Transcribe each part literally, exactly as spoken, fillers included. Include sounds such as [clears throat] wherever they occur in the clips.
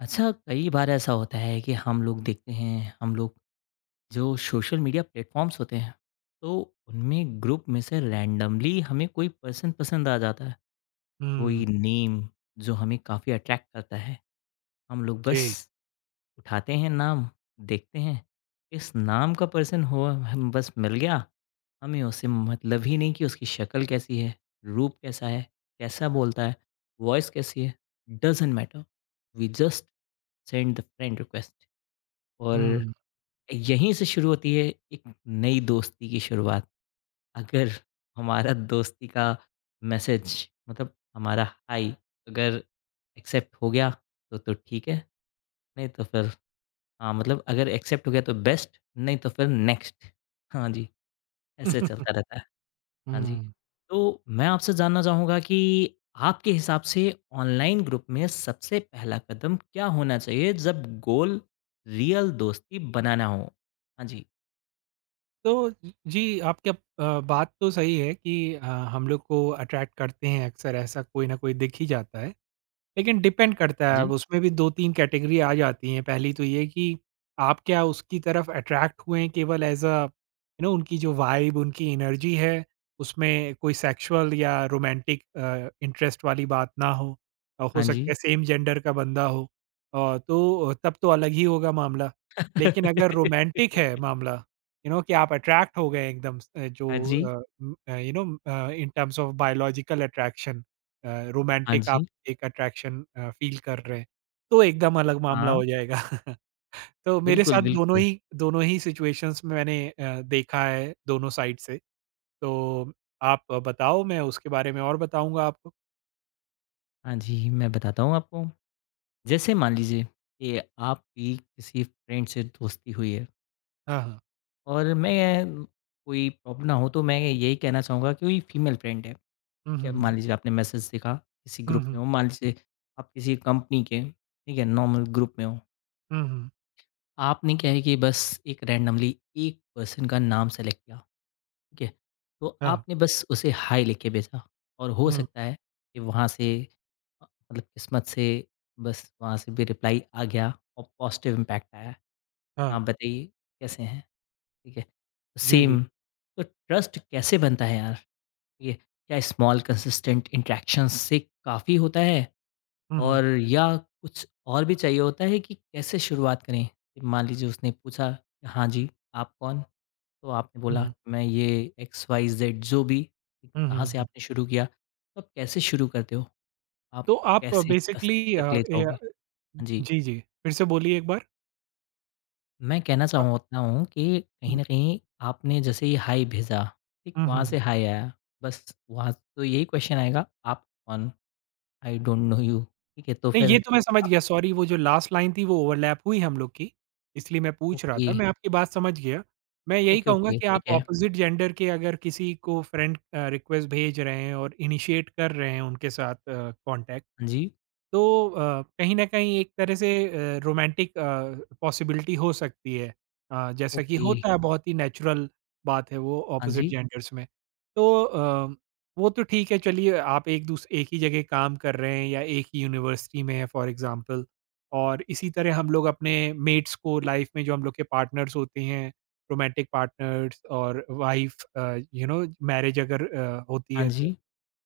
अच्छा, कई बार ऐसा होता है कि हम लोग देखते हैं, हम लोग जो सोशल मीडिया प्लेटफ़ॉर्म्स होते हैं, तो उनमें ग्रुप में से रैंडमली हमें कोई पर्सन पसंद आ जाता है, हुँ, कोई नेम जो हमें काफ़ी अट्रैक्ट करता है। हम लोग बस जी। उठाते हैं नाम, देखते हैं, इस नाम का पर्सन हो हम बस मिल गया, हमें उससे मतलब ही नहीं कि उसकी शक्ल कैसी है, रूप कैसा है, कैसा बोलता है, वॉइस कैसी है, doesn't matter. We just send the friend request. और हुँ। यहीं से शुरू होती है एक नई दोस्ती की शुरुआत। अगर हमारा दोस्ती का मैसेज मतलब हमारा हाय अगर एक्सेप्ट हो गया तो तो ठीक है, नहीं तो फिर हाँ, मतलब अगर एक्सेप्ट हो गया तो बेस्ट नहीं तो फिर नेक्स्ट। हाँ जी, ऐसे हुँ। चलता रहता है। हाँ जी, [laughs] तो मैं आपसे जानना चाहूँगा कि आपके हिसाब से ऑनलाइन ग्रुप में सबसे पहला कदम क्या होना चाहिए जब गोल रियल दोस्ती बनाना हो? हाँ जी, तो जी, आपकी अब अ, बात तो सही है कि अ, हम लोग को अट्रैक्ट करते हैं अक्सर ऐसा कोई ना कोई दिख ही जाता है। लेकिन डिपेंड करता हाँ है, अब जी। उसमें भी दो तीन कैटेगरी आ जाती हैं। पहली तो ये कि आप क्या उसकी तरफ अट्रैक्ट हुए हैं केवल एज़ अ यू नो उनकी जो वाइब, उनकी एनर्जी है, उसमें कोई सेक्सुअल या रोमांटिक अ, इंटरेस्ट वाली बात ना हो। अ, हो हाँ सकता जी। है सेम जेंडर का बंदा हो अ, तो तब तो अलग ही होगा मामला। लेकिन अगर रोमांटिक है [laughs] मामला, यू नो कि आप अट्रैक्ट हो गए एकदम से जो हाँ जी, uh, um, uh, you know uh, in terms of biological attraction uh, हाँ रोमांटिक आप जी, एक अट्रैक्शन अ, फ़ील कर रहे हैं, तो एकदम अलग मामला हाँ, हो जाएगा। [laughs] तो मेरे बिल्कुल, साथ दोनों बिल्कुल। ही दोनों ही सिचुएशंस में मैंने अ, देखा है दोनों साइड से। तो आप बताओ मैं उसके बारे में और बताऊँगा आपको। हाँ जी, मैं बताता हूँ आपको। जैसे मान लीजिए कि आपकी किसी फ्रेंड से दोस्ती हुई है हाँ, हाँ। और मैं कोई प्रॉब्लम ना हो तो मैं यही कहना चाहूँगा कि कोई फीमेल फ्रेंड है, हुँ, ठीक है? हुँ, हुँ। मान लीजिए आपने मैसेज देखा किसी हुँ, ग्रुप हुँ। में हो, मान लीजिए आप किसी कंपनी के, ठीक है, नॉर्मल ग्रुप में हो। हुँ, हुँ। आपने क्या है कि बस एक रैंडमली एक पर्सन का नाम सेलेक्ट किया ठीक है? तो हाँ। आपने बस उसे हाय लिख के भेजा और हो हुँ, सकता है कि वहाँ से अ, मतलब किस्मत से बस वहाँ से भी रिप्लाई आ गया और पॉजिटिव इम्पैक्ट आया। हाँ। हाँ, बताइए कैसे हैं? ठीक है? तो जी, जी। सेम तो ट्रस्ट कैसे बनता है यार? ये क्या स्मॉल कंसिस्टेंट इंटरैक्शंस से काफ़ी होता है हुँ, हुँ। और या कुछ और भी चाहिए होता है कि कैसे शुरुआत करें? मान लीजिए उसने पूछा, "हाँ जी, आप कौन?" तो आपने हुँ, बोला हुँ। मैं ये एक्स वाई ज़ेड जो भी, हुँ, कहाँ हुँ, से हुँ। आपने शुरू किया? तो आप कैसे शुरू करते हो? आप तो आप कैसे ट्रस्ट बेसिकली अ, तक ले ए जाओगे? हाँ जी, जी, जी। फिर से बोलिए एक बार। मैं कहना अ, चाहता हूँ कि कहीं न कहीं आपने जैसे ही हाय भेजा, ठीक हुँ, वहाँ हुँ। से हाय आया, बस वहाँ तो यही क्वेश्चन आएगा आप कौन? आई डोंट नो यू ठीक है? तो नहीं, ये फिर तो मैं समझ आप गया सॉरी वो जो लास्ट लाइन थी वो ओवरलैप हुई हम लोग की, इसलिए मैं पूछ रहा ओके, था। मैं आपकी बात समझ गया। मैं यही ओके, कहूँगा ओके कि आप ठीक है, ऑपोज़िट जेंडर के अगर किसी को फ्रेंड अ, रिक्वेस्ट भेज रहे हैं और इनिशिएट कर रहे हैं उनके साथ अ, कॉन्टैक्ट हाँ जी, तो अ, कहीं न कहीं एक तरह से अ, रोमांटिक अ, पॉसिबिलिटी हो सकती है। अ, जैसा कि ओके, होता है बहुत ही नेचुरल बात है वो हाँ ऑपोज़िट जी, जेंडर्स में। तो अ, वो तो ठीक है चलिए आप एक दूस एक ही जगह काम कर रहे हैं या एक ही यूनिवर्सिटी में हैं फॉर एग्ज़ाम्पल और इसी तरह हम लोग अपने मेट्स को लाइफ़ में जो हम लोग के पार्टनर्स होते हैं, रोमांटिक पार्टनर्स और wife uh, you know marriage अगर अ, होती हाँ है तो जी,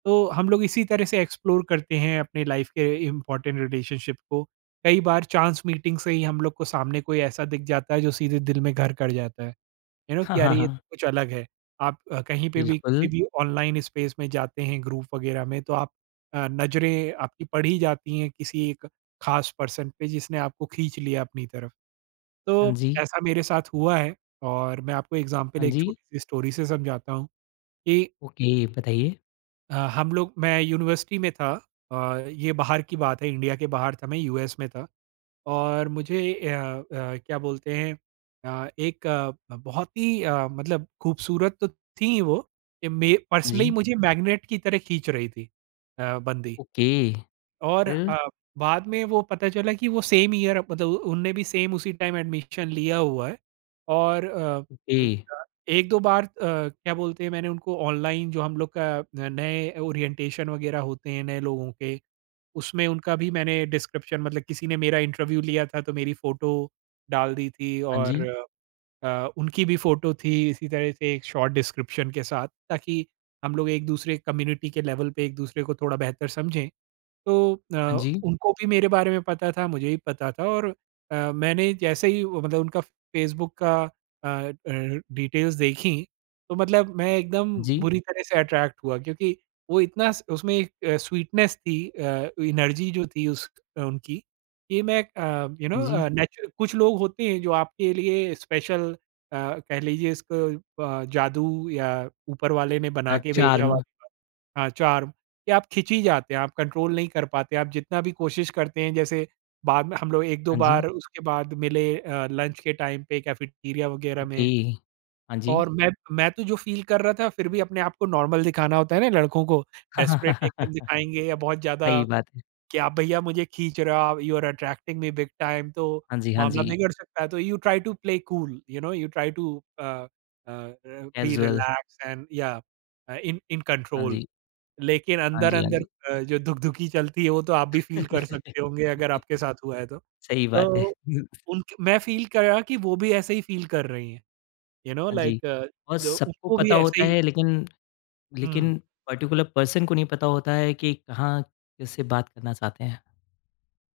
तो हम लोग इसी तरह से एक्सप्लोर करते हैं अपने लाइफ के इम्पोर्टेंट रिलेशनशिप को। कई बार चांस मीटिंग से ही हम लोग को सामने कोई ऐसा दिख जाता है जो सीधे दिल में घर कर जाता है। यू नो हाँ, कि हाँ, अरे ये हाँ, तो कुछ अलग है। आप अ, कहीं पे भी किसी बिल्कुल, भी ऑनलाइन स्पेस में जाते हैं ग्रुप वगैरह में तो आप अ, नज़रें आपकी पड़ी जाती हैं किसी एक खास पर्सन पे जिसने आपको खींच लिया अपनी तरफ। हाँ तो जी, ऐसा मेरे साथ हुआ है और मैं आपको एग्ज़ाम्पल हाँ एक जी, छोटी-सी स्टोरी से समझाता हूँ कि ओके बताइए। अ, हम लोग मैं यूनिवर्सिटी में था अ, ये बाहर की बात है इंडिया के बाहर था मैं यूएस में था और मुझे अ, अ, क्या बोलते हैं अ, एक अ, बहुत ही अ, मतलब खूबसूरत तो थी वो ये मे हाँ पर्सनली जी, मुझे मैग्नेट की तरह खींच रही थी अ, बंदी ओके, और फिर? अ, बाद में वो पता चला कि वो सेम ईयर मतलब उनने भी सेम उसी टाइम एडमिशन लिया हुआ है और अ, ओके, ए अ, एक दो बार अ, क्या बोलते हैं मैंने उनको ऑनलाइन जो हम लोग का न नए ओरिएंटेशन वगैरह होते हैं नए लोगों के, उसमें उनका भी मैंने डिस्क्रिप्शन मतलब किसी ने मेरा इंटरव्यू लिया था तो मेरी फ़ोटो डाल दी थी हाँ और जी, अ, उनकी भी फ़ोटो थी इसी तरह से एक शॉर्ट डिस्क्रिप्शन के साथ ताकि हम लोग एक-दूसरे कम्युनिटी के लेवल पे एक-दूसरे को थोड़ा बेहतर समझें। तो अ, हाँ जी, उनको भी मेरे बारे में पता था, मुझे भी पता था और अ, मैंने जैसे ही वो मतलब उनका फ़ेसबुक का अ अ, डिटेल्स देखी तो मतलब मैं एकदम हाँ जी, बुरी तरह से अट्रैक्ट हुआ क्योंकि वो इतना स उसमें एक अ, स्वीटनेस थी अ, एनर्जी जो थी उस उनकी कि मैं अ, यू हाँ नो जी, अ, नेचुर कुछ लोग होते हैं जो आपके लिए स्पेशल अ, कह लीजिए इसको अ, जादू या ऊपर वाले ने बना अ, के भेजा हुआ चार्म, हाँ, चार्म कि आप खिंच ही जाते हैं, आप कंट्रोल नहीं कर पाते। आप जितना भी कोशिश करते हैं जैसे बाद में हम लोग एक दो हाँ जी, बार उसके बाद मिले अ, लंच के टाइम पे कैफेटेरिया वगैरह ओके, में हाँ जी। और मैं मैं तो जो फ़ील कर रहा था फिर भी अपने आप को नॉर्मल दिखाना होता है ना लड़कों को, डेस्परेट एकदम [laughs] दिखाएँगे या बहुत सही ज़्यादा बात है, कि आप भैया मुझे खींच रहे हो, आप you are attracting me big time तो हाँ जी, हाँ मामला जी, बिगड़ सकता है। तो you try to play cool, you know you try to uh uh, be casual, relax and yeah uh, इन इन हाँ कंट्रोल। जी, लेकिन हाँ जी, हाँ अंदर-अंदर जी। अ, जो धुक-धुकी चलती है वो तो आप भी फ़ील कर सकते [laughs] होंगे अगर आपके साथ हुआ है तो। सही बात है, तो [laughs] उनक मैं फ़ील करा कि वो भी ऐसे ही फ़ील कर रही हैं, यू नो हाँ लाइक जी, और द सबको उनको भी पता ऐसे होता ही है लेकिन हुँ। लेकिन पर्टिकुलर पर्सन को नहीं पता होता है कि कहाँ किससे बात करना चाहते हैं।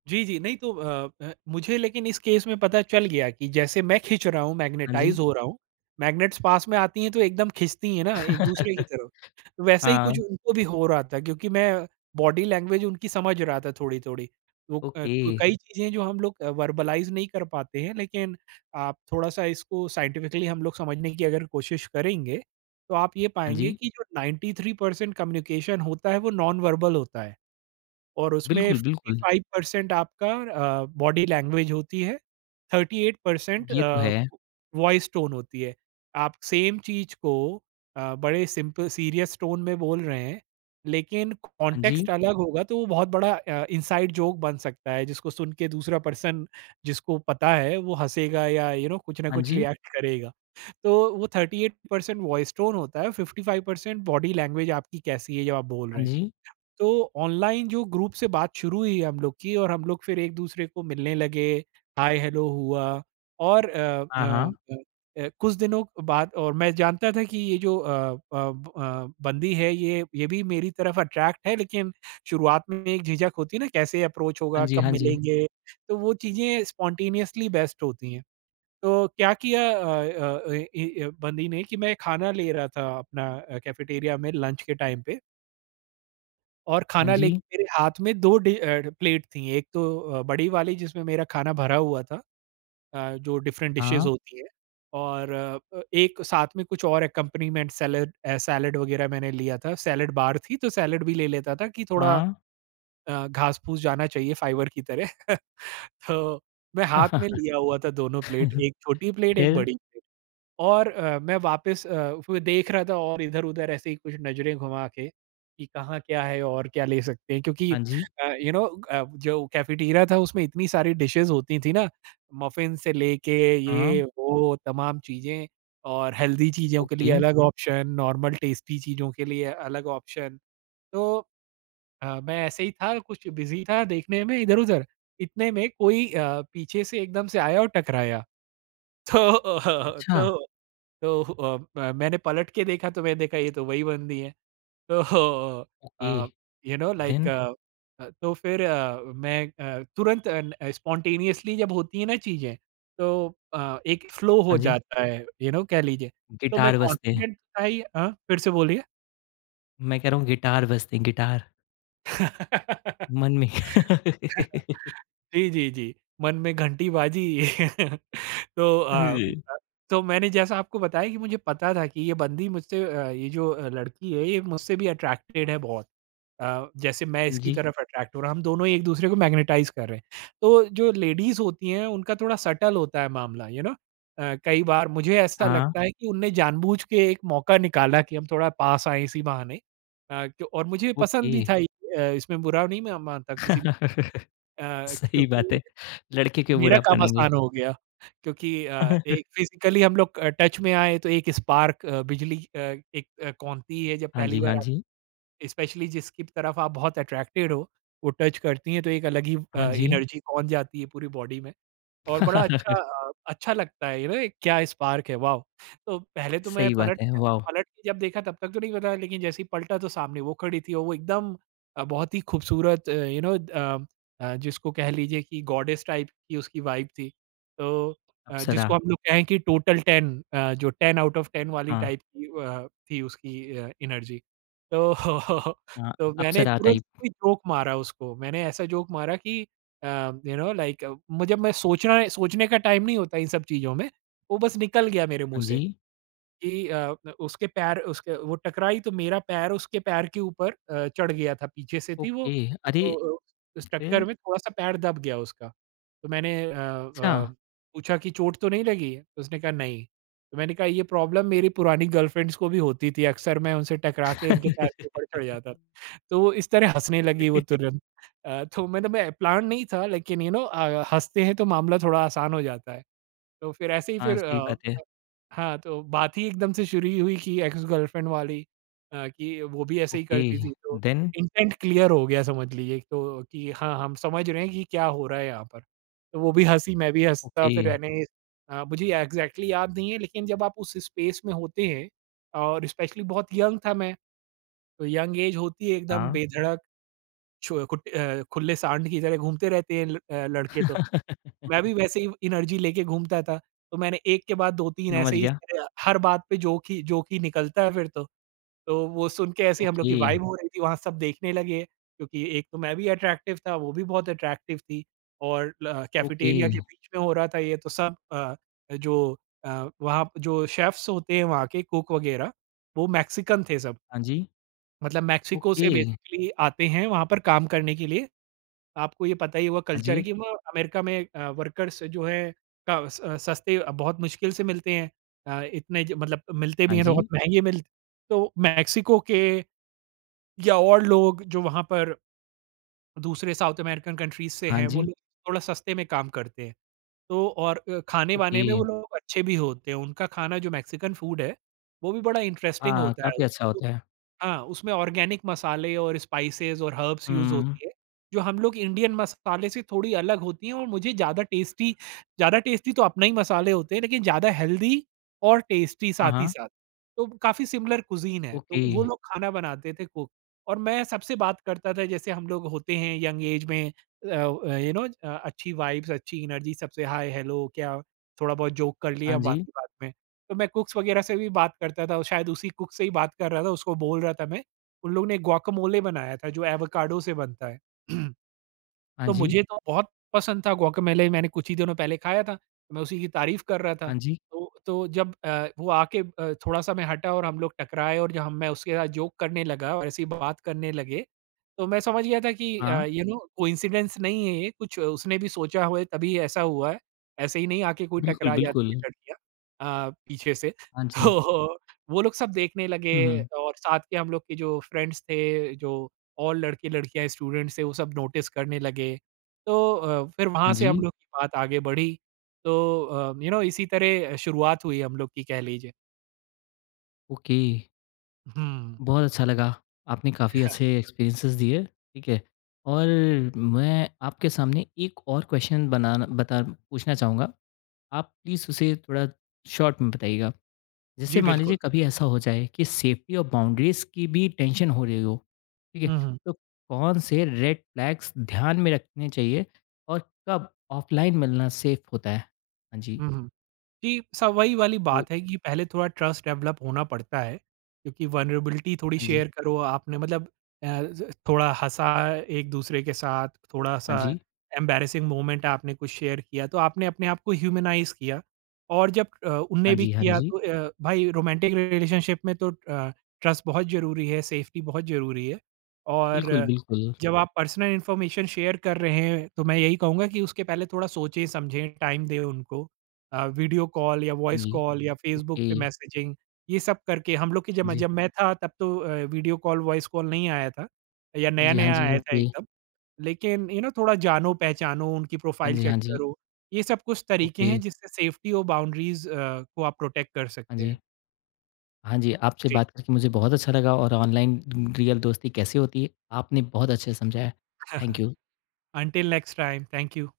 जी, जी। नहीं तो अ अ, मुझे लेकिन इस केस में पता चल गया कि जैसे मैं खींच रहा हूँ, हाँ जी, मैग्नेटाइज़ हो रहा हूँ, मैग्नेट्स पास में आती हैं तो एकदम खींचती हैं ना एक-दूसरे की [laughs] तरफ। तो वैसे ही कुछ हाँ, उनको भी हो रहा था क्योंकि मैं बॉडी लैंग्वेज उनकी समझ रहा था थोड़ी-थोड़ी। तो अ, ओके, कई चीज़ें जो हम लोग अ, वर्बलाइज़ नहीं कर पाते हैं लेकिन आप थोड़ा-सा इसको साइंटिफिकली हम लोग समझने की अगर कोशिश करेंगे, तो आप ये हाँ पाएँगे जी, कि जो नाइंटी थ्री परसेंट कम्युनिकेशन होता है वो नॉन वर्बल होता है। और उसमें बिल्कुल, बिल्कुल, फिफ्टी फाइव परसेंट आपका अ, बॉडी लैंग्वेज होती है, थर्टी एट परसेंट ये तो अ, है, वॉइस टोन होती है। आप सेम चीज़ को अ, बड़े सिंपल सीरियस टोन में बोल रहे हैं, लेकिन हाँ जी। कॉन्टेक्स्ट अलग होगा तो वो बहुत बड़ा अ, इनसाइड जोक बन सकता है जिसको सुन के दूसरा पर्सन जिसको पता है वो हँसेगा या यू you नो know, कुछ ना हाँ कुछ जी, रिएक्ट करेगा। तो वो thirty eight percent voice tone होता है, fifty five percent body language आपकी कैसी है जब आप बोल रहे हाँ हैं। जी, तो ऑनलाइन जो ग्रुप से बात शुरू हुई हम लोग की और हम लोग फिर एक-दूसरे को मिलने लगे, हाय हेलो हुआ और अ अ हाँ, हाँ। अ अ, कुछ दिनों बाद और मैं जानता था कि ये जो अ अ ब- अ, बंदी है ये ये भी मेरी तरफ अट्रैक्ट है लेकिन शुरुआत में एक झिझक होती है ना कैसे अप्रोच हाँ होगा, जी, कब हाँ जी, मिलेंगे, तो वो चीज़ें स्पॉन्टेनियसली बेस्ट होती हैं। तो क्या किया अ अ, ए ए अ, बंदी ने कि मैं खाना ले रहा था अपना अ, कैफेटेरिया में लंच के टाइम पे और हाँ खाना जी, लेके मेरे हाथ में दो डि अ, प्लेट थी। एक तो अ, बड़ी वाली जिसमें मेरा खाना भरा हुआ था अ, जो डिफरेंट हाँ, डिशेज़ होती हैं और अ, अ, एक साथ में कुछ और एक्कम्पनीमेंट सैलड अ, सैलड वगैरह मैंने लिया था। सैलड बार थी तो सैलड भी ले लेता था कि थोड़ा हाँ। अ, घास-फूस जाना चाहिए फाइबर की तरह। [laughs] तो मैं हाथ में [laughs] लिया हुआ था दोनों प्लेट, एक छोटी प्लेट, एक फिर? बड़ी प्लेट। और अ, मैं वापस अ, वो देख रहा था और इधर-उधर ऐसे ही कुछ नज़रें घुमा के कि कहाँ क्या है और क्या ले सकते हैं क्योंकि हाँ जी, अ, यू नो अ, जो कैफेटेरिया था उसमें इतनी सारी डिशेज़ होती थी ना, मफ़िन से लेके हाँ, ये वो तमाम चीज़ें और हेल्दी चीज़ों के ओके, लिए अलग ऑप्शन, नॉर्मल टेस्टी चीज़ों के लिए अलग ऑप्शन। तो अ, मैं ऐसे ही था, कुछ बिज़ी था देखने में इधर-उधर, इतने में कोई अ, पीछे से एकदम से आया और टकराया। तो [laughs] अच्छा, तो तो अ अ, मैंने पलट के देखा तो मैंने देखा ये तो वही बंदी है। तो okay, uh, you know like then? Uh uh, तो फिर अ, मैं अ, तुरंत अन स्पॉन्टेनियसली जब होती है ना चीज़ें तो अ, एक फ्लो हो हाँ जी, जाता है, यू नो कह लीजिए। तो मैं गिटार बजते। कॉन्फिडेंट था ही हाँ, फिर से बोलिए? मैं कह रहा हूँ गिटार बजते, गिटार, [laughs] मन में। [laughs] जी, जी, जी। मन में घंटी बाजी। [laughs] तो अ, जी, तो मैंने जैसा आपको बताया कि मुझे पता था कि ये बंदी मुझसे अ, ये जो अ, लड़की है ये मुझसे भी अट्रैक्टेड है बहुत। अ, जैसे मैं इसकी जी, तरफ अट्रैक्ट हो रहा हूँ, हम दोनों एक दूसरे को मैग्नेटाइज़ कर रहे हैं। तो जो लेडीज़ होती हैं उनका थोड़ा सटल होता है मामला यू नो। अ, कई बार मुझे ऐसा हाँ, लगता है कि उनने जानबूझ के एक मौका निकाला कि हम थोड़ा पास आएँ इसी बहाने। अ, क्यों और मुझे पसंद ओके। भी था ये अ, इसमें बुरा नहीं मैं मानता किसी [laughs] अ, सही क्योंकि बात है, लड़के क्यों मेरा बुरा काम मानेंगे। आसान हो गया क्योंकि अ, एक [laughs] फिज़िकली हम लोग अ, टच में आए तो एक स्पार्क अ, बिजली अ, एक अ, कौनती है जब हाँ पहली जी, बार हाँ आप जी, स्पेशली जिसकी तरफ आप बहुत अट्रैक्टेड हो, वो टच करती हैं तो एक अलग ही अ, हाँ जी। एनर्जी कौंध जाती है पूरी बॉडी में। और बड़ा अच्छा [laughs] अ, अच्छा लगता है, ये ना क्या स्पार्क है, वाओ! तो पहले तो मैं सही पलट बात है, गया वाव! पलट के जब देखा तब तक तो नहीं पता, लेकिन जैसे ही पलटा तो सामने वो खड़ी थी और वो एकदम अ, बहुत ही खूबसूरत, अ, यू नो अ अ, जिसको कह लीजिए कि गॉडेस टाइप की उसकी वाइब थी। तो अ, अप्सरा, जिसको हम लोग कहें कि टोटल टेन, अ, जो टेन आउट ऑफ टेन वाली हाँ, टाइप की अ, थी उसकी अ, एनर्जी। तो [laughs] हाँ, तो मैंने अप्सरा तुरंत टाइप। कोई जोक मारा उसको, मैंने ऐसा जोक मारा कि अ, यू नो लाइक मुझे मैं सोचना सोचने का टाइम नहीं होता इन सब चीज़ों में, वो बस निकल गया मेरे मुँह हाँ जी। से कि अ, उसके पैर उसके वो टकराई तो मेरा पैर उसके पैर के ऊपर अ, चढ़ गया था, पीछे से थी वो। ओके, अरे! तो उस टक्कर फिर? में थोड़ा-सा पैर दब गया उसका। तो मैंने अ अच्छा। अ, पूछा कि चोट तो नहीं लगी है? तो उसने कहा नहीं। तो मैंने कहा ये प्रॉब्लम मेरी पुरानी गर्लफ्रेंड्स को भी होती थी, अक्सर मैं उनसे टकरा के उनके पैर के [laughs] ऊपर चढ़ जाता था। तो वो इस तरह हँसने लगी वो तुरंत। अ, तो मतलब मैं प्लान नहीं था लेकिन यू नो अ, हँसते हैं तो मामला थोड़ा आसान हो जाता है। तो फिर ऐसे ही हाँ, फिर सही अ, बात है। हाँ, तो बात ही एकदम से शुरू ही हुई कि एक्स गर्लफ्रेंड वाली अ, कि वो भी ऐसे ही ओके, करती थी तो देन? इंटेंट क्लियर हो गया समझ लीजिए तो कि हाँ, हम समझ रहे हैं कि क्या हो रहा है यहाँ पर। तो वो भी हँसी, मैं भी हँसा ओके, फिर मैंने अ, मुझे एग्ज़ैक्टली याद नहीं है लेकिन जब आप उस स्पेस में होते हैं और स्पेशली बहुत यंग था मैं, तो यंग ऐज होती है एकदम हाँ। बेधड़क छो कुट अ, खुले सांड की तरह घूमते रहते हैं ल अ, लड़के तो। मैं भी [laughs] वैसे ही एनर्जी लेके घूमता था, तो मैंने एक के बाद दो-तीन ऐसे समझ ही इस गया। तरह हर बात पे जोक ही जोक ही निकलता है फिर तो। तो वो सुन के ऐसे ही हम लोग की ओके, वाइब हो रही थी, वहाँ सब देखने लगे, क्योंकि एक तो मैं भी अट्रैक्टिव था, वो भी बहुत अट्रैक्टिव थी और ल ओके, कैफेटेरिया के बीच में हो रहा था ये तो सब अ, जो अ, वहाँ जो शेफ्स होते हैं वहाँ के कुक वगैरह, वो मैक्सिकन थे सब। हाँ जी। मतलब मेक्सिको ओके, से बेसिकली आते हैं वहाँ पर काम करने के लिए आपको ये पता ही होगा हाँ कल्चर है जी, कि वो अमेरिका में अ, वर्कर्स जो है का स अ, सस्ते बहुत मुश्किल से मिलते हैं। अ, इतने ज मतलब मिलते भी हाँ हैं तो जी, बहुत महँगे मिल तो मेक्सिको के या और लोग जो वहाँ पर दूसरे साउथ अमेरिकन कंट्रीज़ से हाँ हैं, वो जी, लोग थोड़ा सस्ते में काम करते हैं। तो और अ, खाने-वाने ओके। में वो लोग अच्छे भी होते हैं, उनका खाना जो मेक्सिकन फूड है, वो भी बड़ा इंटरेस्टिंग हाँ, होता है। काफ़ी उस अच्छा होता उस है। हाँ, उसमें ऑर्गेनिक मसाले और स्पाइसेज़ और हर्ब्स यूज़ हुँ, होती है, जो हम लोग इंडियन मसाले से थोड़ी अलग होती हैं और मुझे ज़्यादा टेस्टी ज़्यादा टेस्टी तो अपने ही मसाले होते हैं, लेकिन ज़्यादा हेल्दी और टेस्टी हाँ, साथ ही हाँ, साथ। तो काफ़ी सिमिलर कुज़ीन है, तो ओके, वो लोग खाना बनाते थे को और मैं सबसे बात करता था जैसे हम लोग होते हैं यंग एज में यू नो अच्छी वाइब्स अच्छी एनर्जी सबसे हाय हेलो क्या थोड़ा बहुत जोक कर लिया हाँ जी, बाकी बात में तो मैं कुक्स वगैरह से भी बात करता था और शायद उसी कुक से ही बात कर रहा था उसको बोल रहा था मैं उन लोग ने guacamole बनाया था जो एवोकाडो से बनता है [clears throat] हाँ तो जी, मुझे तो बहुत पसंद था गुआकामेले मैंने कुछ ही दिनों पहले खाया था, मैं उसी की तारीफ़ कर रहा था। हाँ जी, तो तो जब अ, वो आके अ, थोड़ा-सा मैं हटा और हम लोग टकराए और जब हम मैं उसके साथ जोक करने लगा और ऐसी बात करने लगे, तो मैं समझ गया था कि अ, हाँ, यू नो कोइंसिडेंस नहीं है ये, कुछ उसने भी सोचा हुआ है तभी ऐसा हुआ है। ऐसे ही नहीं आके कोई बिल्कुल, टकरा जाती बिल्कुल, है लड़कियाँ अ, पीछे से। हाँ [laughs] तो जी। वो लोग सब देखने लगे हुँ, हुँ, और साथ के हम लोग के जो फ्रेंड्स थे, जो और लड़के-लड़कियाँ स्टूडेंट्स थे वो सब नोटिस करने लगे। तो अ, फिर वहाँ हाँ से हम जी, लोग की बात आगे बढ़ी। तो अ, यू नो इसी तरह शुरुआत हुई हम लोग की कह लीजिए। ओके। हुँ। बहुत अच्छा लगा। आपने काफ़ी अच्छे एक्सपीरियंसेस दिए, ठीक है? और मैं आपके सामने एक और क्वेश्चन बनाना बता पूछना चाहूँगा। आप प्लीज़ उसे थोड़ा शॉर्ट में बताइएगा। जैसे जी, मान लीजिए बिल्कुल। कभी ऐसा हो जाए कि सेफ्टी और बाउंड्रीज़ की भी टेंशन हो रही हो, ठीक है? हुँ, हुँ। तो कौन से रेड फ्लैग्स ध्यान में रखने चाहिए और कब ऑफलाइन मिलना सेफ होता है? हाँ जी, हुँ, हुँ। जी, स वही वाली वो बात है कि पहले थोड़ा ट्रस्ट डेवलप होना पड़ता है, क्योंकि वल्नरेबिलिटी थोड़ी हाँ जी, शेयर करो आपने मतलब अ, ज थोड़ा हँसा एक-दूसरे के साथ, हाँ थोड़ा-सा जी, एम्बैरेसिंग मोमेंट आपने कुछ शेयर किया, तो आपने अपने आप को ह्यूमनाइज़ किया। और जब अ, उनने हाँ भी जी, हाँ किया जी। तो अ, भाई रोमांटिक रिलेशनशिप में तो अ, ट्रस्ट बहुत ज़रूरी है, सेफ्टी बहुत ज़रूरी है। और बिल्कुल, अ, बिल्कुल। जब आप पर्सनल इन्फॉर्मेशन शेयर कर रहे हैं, तो मैं यही कहूँगा कि उसके पहले थोड़ा सोचें, समझें, टाइम दें उनको। अ, वीडियो कॉल या हाँ वॉइस जी। कॉल हुँ। या फ़ेसबुक ओके। पे मैसेजिंग ये सब करके हम लोग की हाँ जब जी। जब मैं था तब तो अ, वीडियो कॉल, वॉइस कॉल नहीं आया था या हाँ जी, हाँ नया-नया आया जी, हुँ। था ओके। एकदम। लेकिन यू नो थोड़ा जानो-पहचानो, उनकी हाँ प्रोफ़ाइल जी, चेक हाँ जी, करो, ये सब कुछ तरीके ओके। हैं जिससे सेफ्टी और बाउंड्रीज़ अ, को आप प्रोटेक्ट कर हाँ सकते जी। हैं। हाँ जी, आपसे जी। बात करके मुझे बहुत अच्छा लगा और ऑनलाइन रियल दोस्ती कैसे होती है, आपने बहुत अच्छे से समझाया। Thank [laughs] you. Until next time, thank you.